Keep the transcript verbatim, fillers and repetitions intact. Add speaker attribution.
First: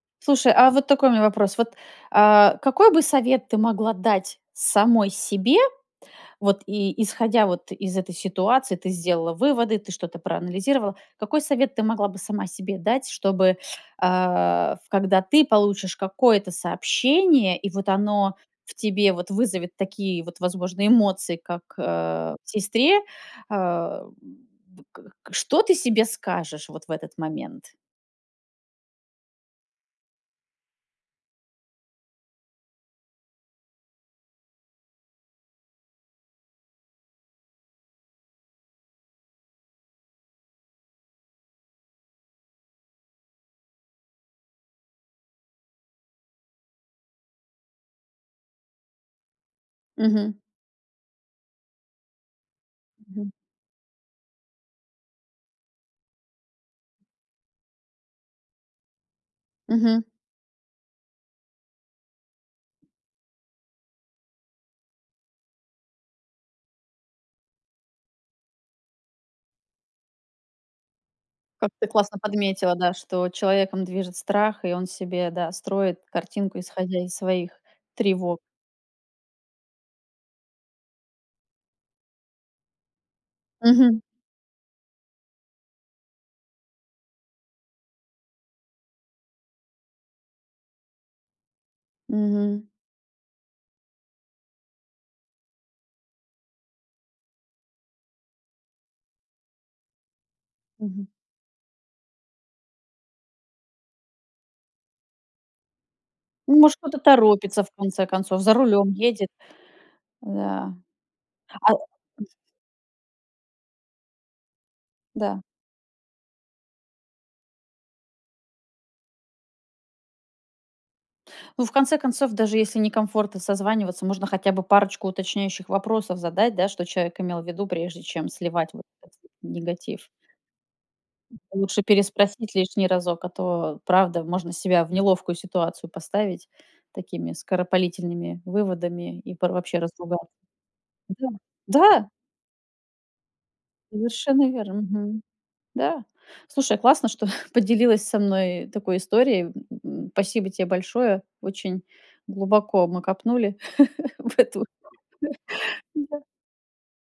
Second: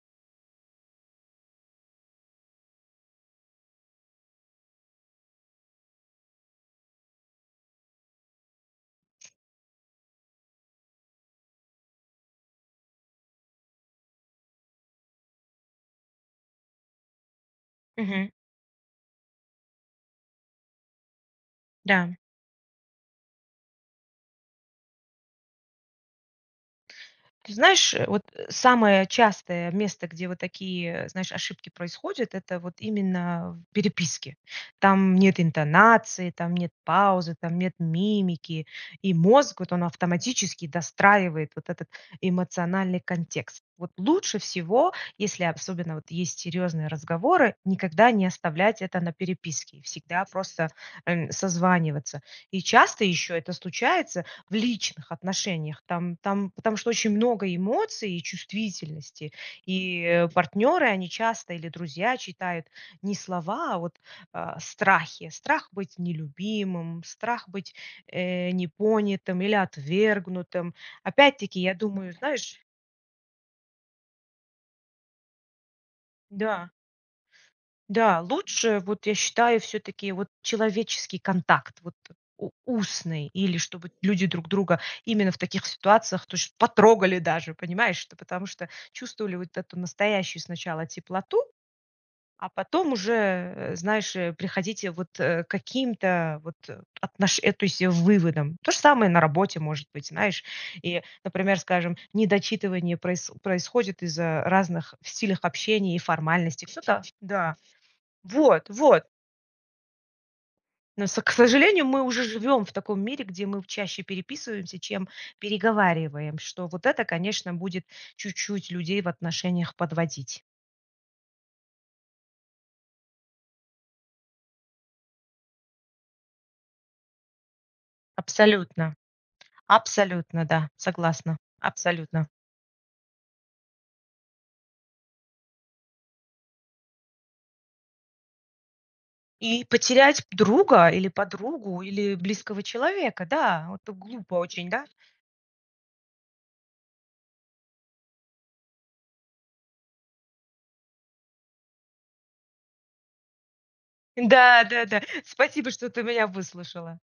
Speaker 1: Слушай, а вот такой у меня вопрос. Вот, а, какой бы совет ты могла дать самой себе вот и исходя вот из этой ситуации? Ты сделала выводы, ты что-то проанализировала? Какой совет ты могла бы сама себе дать, чтобы, а, в когда ты получишь какое-то сообщение, и вот
Speaker 2: Мгм.
Speaker 1: оно в тебе вот вызовет такие вот, возможно, эмоции, как,
Speaker 2: Да.
Speaker 1: э, в сестре, э, в к к что ты себе скажешь вот в этот
Speaker 2: Ты
Speaker 1: момент?
Speaker 2: знаешь, э, вот самое частое место, где вот такие, знаешь, ошибки происходят, это вот именно в переписке. Там нет интонации, там нет паузы, там нет мимики, и мозг вот он автоматически достраивает вот этот эмоциональный контекст. Вот лучше всего, если обсобенно вот есть серьезные разговоры, никогда не оставлять это на переписке. Всегда
Speaker 1: Мгм.
Speaker 2: просто, э, созваниваться. И часто
Speaker 1: Мгм.
Speaker 2: еще это случается в личных отношениях, там там, потому что очень много эмоций и чувствительности,
Speaker 1: Мгм.
Speaker 2: и партнеры, они часто, или друзья, читают не слова, а вот, а, страхи. Страх быть нелюбимым, страх быть, э, непонятым или отвергнутым. Опять-таки,
Speaker 1: Как
Speaker 2: я
Speaker 1: ты
Speaker 2: думаю,
Speaker 1: классно
Speaker 2: знаешь
Speaker 1: подметила, да, что человеком движет страх, и он себе, да, строит картинку,
Speaker 2: Да.
Speaker 1: исходя из своих
Speaker 2: Да.
Speaker 1: тревог.
Speaker 2: Лучше, вот, я считаю, всё-таки вот человеческий контакт, вот у устный, или чтобы
Speaker 1: Мгм.
Speaker 2: люди друг друга именно в таких ситуациях то есть потрогали даже, понимаешь. Ну, потому что чувствовали вот эту настоящую сначала теплоту, а
Speaker 1: Мгм.
Speaker 2: потом уже, э, знаешь приходите вот, э, каким-то вот отношен э, то есть выводам. То же самое на работе может быть, знаешь, и,
Speaker 1: Мгм.
Speaker 2: например, скажем недочитывание проис происходит из-за разных в стилях общения и
Speaker 1: Ну,
Speaker 2: формальностей.
Speaker 1: может,
Speaker 2: Ну,
Speaker 1: кто-то
Speaker 2: да-да.
Speaker 1: торопится, в конце концов, за
Speaker 2: Вот!
Speaker 1: рулём
Speaker 2: Вот!
Speaker 1: едет. Да.
Speaker 2: Ну, с к
Speaker 1: А
Speaker 2: сожалению, мы уже
Speaker 1: [unintelligible]
Speaker 2: живем в таком мире, где мы чаще переписываемся, чем
Speaker 1: Да.
Speaker 2: переговариваем. Что вот это, конечно, будет чуть-чуть людей в отношениях подводить.
Speaker 1: Ну, в конце концов, даже если некомфортно созваниваться, можно хотя бы парочку уточняющих вопросов задать, да, что человек имел в виду, прежде чем сливать вот
Speaker 2: Абсолютно,
Speaker 1: этот негатив.
Speaker 2: абсолютно, да, согласна!
Speaker 1: Лучше
Speaker 2: Абсолютно!
Speaker 1: переспросить лишний разок, а то правда можно себя в неловкую ситуацию поставить такими скоропалительными выводами и пор
Speaker 2: И
Speaker 1: вообще
Speaker 2: потерять
Speaker 1: разругаться.
Speaker 2: друга или
Speaker 1: Да,
Speaker 2: подругу,
Speaker 1: да!
Speaker 2: или близкого человека. Да, вот глупо
Speaker 1: Совершенно
Speaker 2: очень,
Speaker 1: верно.
Speaker 2: да?
Speaker 1: Мгм. Да. Слушай, классно, что поделилась со мной такой историей, м. Спасибо тебе большое. Очень глубоко мы копнули в эту.
Speaker 2: Да-да-да. Спасибо, что ты
Speaker 1: Да.
Speaker 2: меня выслушала.